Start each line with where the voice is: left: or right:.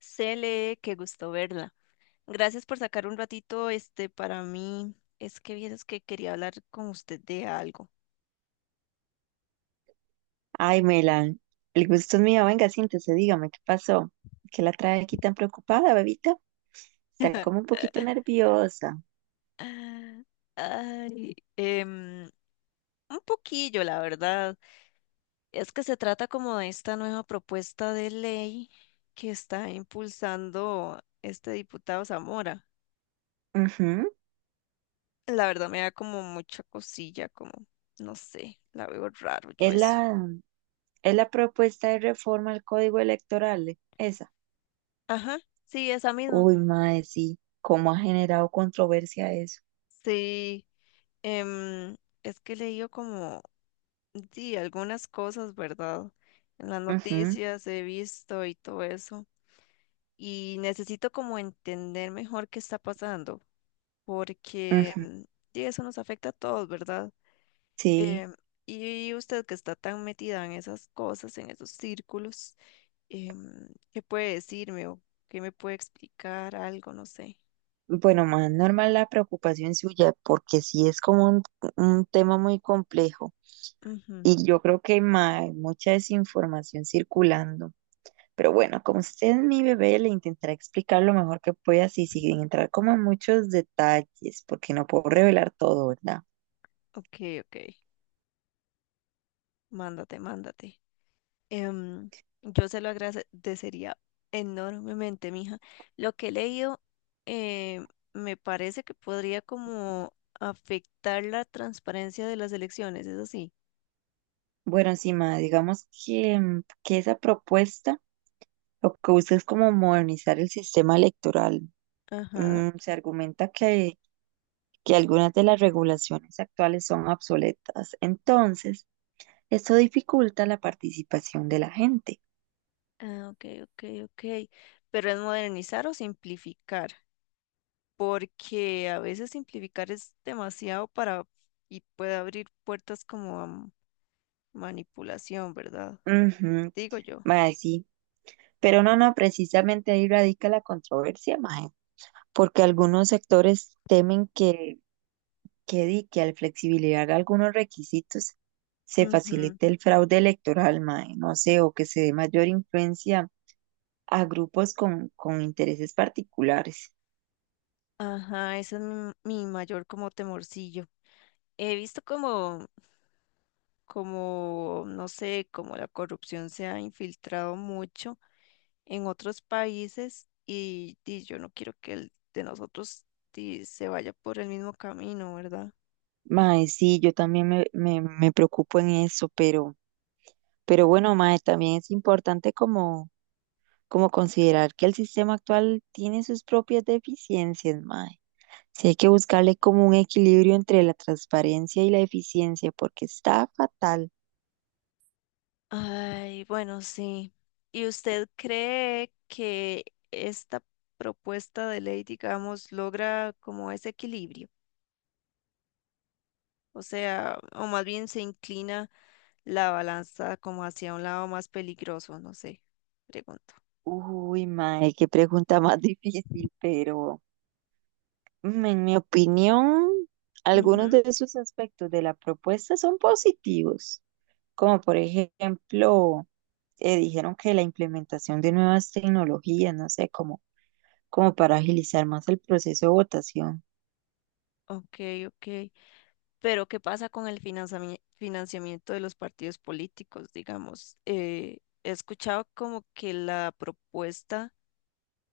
left: Cele, qué gusto verla. Gracias por sacar un ratito este para mí. Es que vieras que quería hablar con usted de algo.
right: Ay, Melan, el gusto es mío. Venga, siéntese, dígame, ¿qué pasó? ¿Qué la trae aquí tan preocupada, bebita? Está como un poquito nerviosa.
left: Ay, un poquillo, la verdad. Es que se trata como de esta nueva propuesta de ley que está impulsando este diputado Zamora.
right: Ujú.
left: La verdad me da como mucha cosilla, como, no sé, la veo raro yo
right: Es
left: eso.
right: la, es la propuesta de reforma al código electoral, esa.
left: Ajá, sí, esa misma.
right: Uy, mae, sí, cómo ha generado controversia eso.
left: Sí. Em, es que he leído como, sí, algunas cosas, ¿verdad? En las
right: Ujú,
left: noticias he visto y todo eso. Y necesito como entender mejor qué está pasando, porque
right: ujú.
left: sí, eso nos afecta a todos, ¿verdad?
right: Sí.
left: Em, y usted que está tan metida en esas cosas, en esos círculos, ¿qué puede decirme o qué me puede explicar algo? No sé.
right: Bueno, más normal la preocupación suya, porque sí es como un tema muy complejo.
left: Ujú.
right: Y yo creo que mae, hay mucha desinformación circulando. Pero bueno, como usted es mi bebé, le intentaré explicar lo mejor que pueda, así sin entrar como en muchos detalles, porque no puedo revelar todo, ¿verdad?
left: Ok, ok. Mándate. em, yo se lo agradecería enormemente, mija. Lo que he leído eh, me parece que podría como afectar la transparencia de las elecciones, ¿es así?
right: Bueno, encima, digamos que, que esa propuesta lo que busca es como modernizar el sistema electoral.
left: Ajá.
right: Mm, se argumenta que algunas de las regulaciones actuales son obsoletas, entonces esto dificulta la participación de la gente.
left: Ah, ok, ok, ok. Pero ¿es modernizar o simplificar? Porque a veces simplificar es demasiado para y puede abrir puertas como a manipulación, ¿verdad?
right: Ujú,
left: Digo yo.
right: mae, sí, pero no, no, precisamente ahí radica la controversia, mae. Porque algunos sectores temen que al flexibilizar algunos requisitos se
left: Ujú.
right: facilite el fraude electoral, mae, no sé, o que se dé mayor influencia a grupos con intereses particulares.
left: Ajá, ese es mi mayor como temorcillo. He visto como, como, no sé, como la corrupción se ha infiltrado mucho en otros países y, di, yo no quiero que el de nosotros, di, se vaya por el mismo camino, ¿verdad?
right: Mae, sí, yo también me preocupo en eso, pero bueno, mae, también es importante como considerar que el sistema actual tiene sus propias deficiencias, mae. Sí hay que buscarle como un equilibrio entre la transparencia y la eficiencia, porque está fatal.
left: Ay, bueno, sí. ¿Y usted cree que esta propuesta de ley, digamos, logra como ese equilibrio? O sea, ¿o más bien se inclina la balanza como hacia un lado más peligroso? No sé, pregunto.
right: Uy, mae, qué pregunta más difícil, pero mm, en mi opinión, algunos de esos aspectos de la propuesta son positivos, como por ejemplo, dijeron que la implementación de nuevas tecnologías, no sé, como para agilizar más el proceso de votación.
left: Ok, ok. Pero ¿qué pasa con el financiamiento de los partidos políticos, digamos? He escuchado como que la propuesta,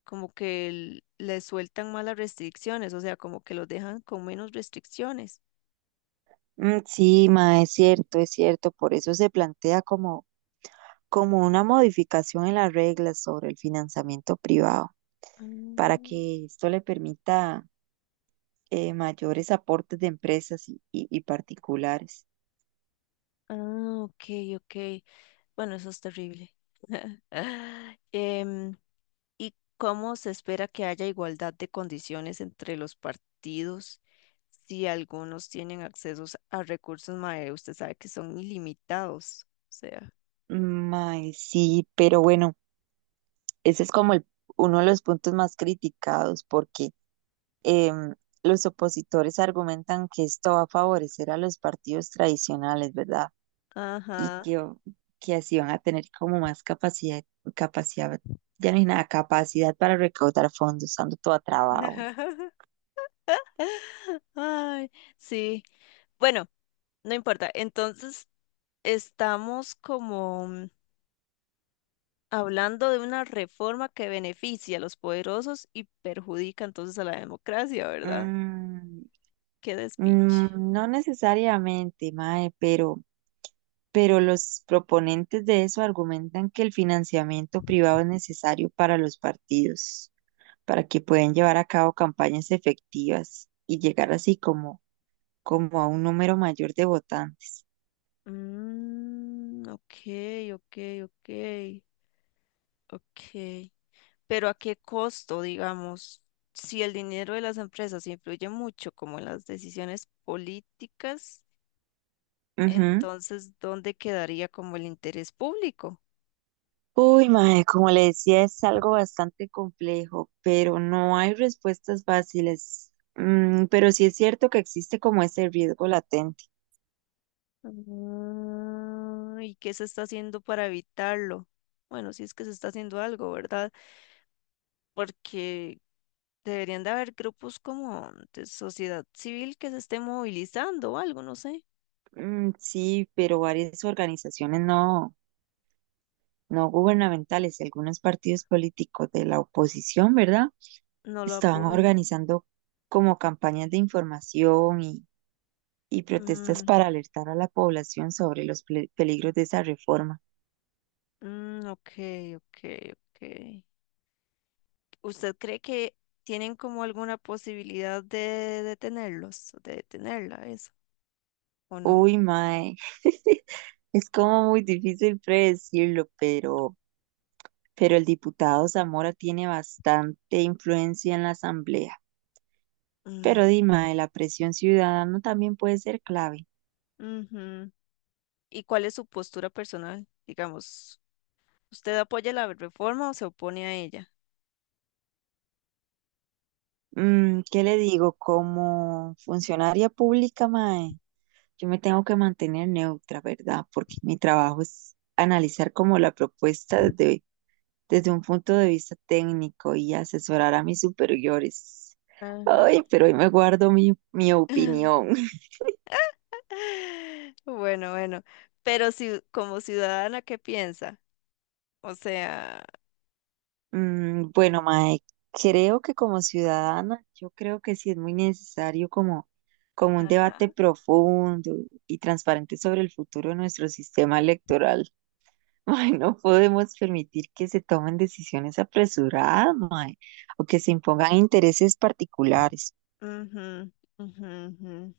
left: como que le sueltan más las restricciones, o sea, como que los dejan con menos restricciones.
right: Mm, sí, mae, es cierto, por eso se plantea como una modificación en las reglas sobre el financiamiento privado para
left: Ah,
right: que esto le permita mayores aportes de empresas y particulares.
left: ah, ok, ok. Bueno, eso es terrible. Em, ¿Y cómo se espera que haya igualdad de condiciones entre los partidos si algunos tienen accesos a recursos, mae? Usted sabe que son ilimitados, o sea,
right: Mae, sí, pero bueno, ese es como el- uno de los puntos más criticados porque em, los opositores argumentan que esto va a favorecer a los partidos tradicionales, ¿verdad? Y
left: ajá.
right: que, o- que así van a tener como más capacidad, ya no hay nada, capacidad para recaudar fondos, ando toda trabajo.
left: Ay, sí. Bueno, no importa. Entonces, estamos como hablando de una reforma que beneficia a los poderosos y perjudica entonces a la democracia, ¿verdad?
right: Mm,
left: Qué despiche.
right: no necesariamente, Mae, pero los proponentes de eso argumentan que el financiamiento privado es necesario para los partidos, para que puedan llevar a cabo campañas efectivas y llegar así como a un número mayor de votantes.
left: Mm, ok, ok, ok, ok. Pero ¿a qué costo, digamos? Si el dinero de las empresas influye mucho como en las decisiones políticas,
right: Ujú.
left: entonces ¿dónde quedaría como el interés público?
right: Uy, mae, como le decía, es algo bastante complejo, pero no hay respuestas fáciles. Mm, pero sí es cierto que existe como ese riesgo latente.
left: Ah, ¿y qué se está haciendo para evitarlo? Bueno, si es que se está haciendo algo, ¿verdad? Porque deberían de haber grupos como de sociedad civil que se esté movilizando o algo, no sé.
right: Mm, sí, pero varias organizaciones no gubernamentales y algunos partidos políticos de la oposición, ¿verdad?
left: No lo
right: Estaban
left: apoyan.
right: organizando como campañas de información y protestas
left: Mm,
right: para alertar a la población sobre los ple- peligros de esa reforma.
left: mm, ok, ok, ok. ¿Usted cree que tienen como alguna posibilidad de detenerlos, de detenerla, eso, o no?
right: Uy, mae, es como muy difícil predecirlo, pero el diputado Zamora tiene bastante influencia en la asamblea.
left: Mm,
right: Pero dime, la presión ciudadana también puede ser clave.
left: ujú. ¿Y cuál es su postura personal? Digamos, ¿usted apoya la reforma o se opone a ella?
right: Mm, ¿qué le digo? Como funcionaria pública, mae, yo me tengo que mantener neutra, ¿verdad? Porque mi trabajo es analizar como la propuesta desde un punto de vista técnico y asesorar a mis superiores.
left: Ajá.
right: Ay, pero hoy me guardo mi opinión.
left: Bueno, bueno, pero si como ciudadana, ¿qué piensa? O sea,
right: Mm, bueno, mae, creo que como ciudadana, yo creo que sí es muy necesario como un debate
left: ajá.
right: profundo y transparente sobre el futuro de nuestro sistema electoral. Ay, no podemos permitir que se tomen decisiones apresuradas, mae, o que se impongan intereses particulares.
left: Ujú, ujú, ujú.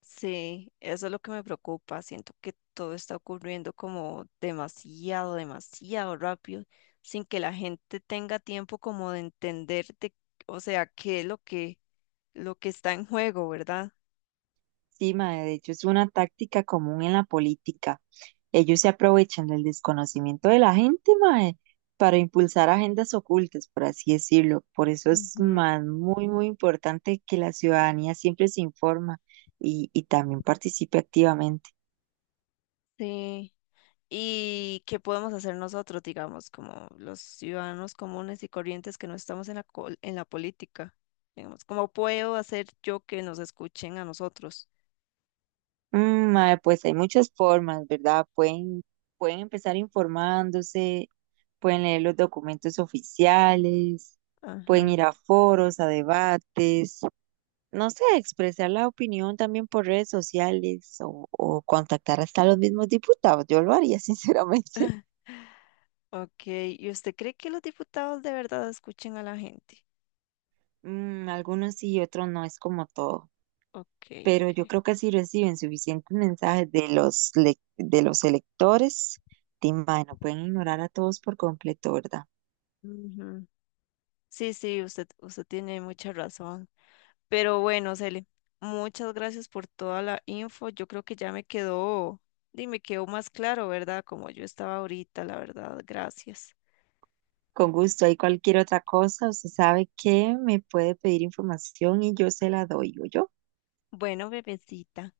left: Sí, eso es lo que me preocupa. Siento que todo está ocurriendo como demasiado, demasiado rápido, sin que la gente tenga tiempo como de o sea, qué es lo que está en juego, ¿verdad?
right: Sí, mae, de hecho es una táctica común en la política. Ellos se aprovechan del desconocimiento de la gente, mae, para impulsar agendas ocultas, por así decirlo. Por eso es
left: Ujú.
right: más muy, muy importante que la ciudadanía siempre se informa y también participe activamente.
left: Sí. ¿Y qué podemos hacer nosotros, digamos, como los ciudadanos comunes y corrientes que no estamos en la, en la política? Digamos, ¿cómo puedo hacer yo que nos escuchen a nosotros?
right: Mm, mae, pues hay muchas formas, ¿verdad? Pueden empezar informándose, pueden leer los documentos oficiales, pueden
left: Ajá.
right: ir a foros, a debates, no sé, expresar la opinión también por redes sociales o contactar hasta a los mismos diputados. Yo lo haría, sinceramente.
left: Ok, ¿y usted cree que los diputados de verdad escuchen a la gente?
right: Mm, algunos sí y otros no, es como todo.
left: Ok,
right: Pero yo
left: ok.
right: creo que si reciben suficientes mensajes de los, lec- de los electores, di, mae, no pueden ignorar a todos por completo, ¿verdad?
left: Ujú. Sí, sí, usted tiene mucha razón. Pero bueno, Cele, muchas gracias por toda la info. Yo creo que ya me quedó, y me quedó más claro, ¿verdad? Como yo estaba ahorita, la verdad. Gracias.
right: Con gusto, hay cualquier otra cosa, usted sabe que me puede pedir información y yo se la doy, ¿oyó?
left: Bueno, bebecita.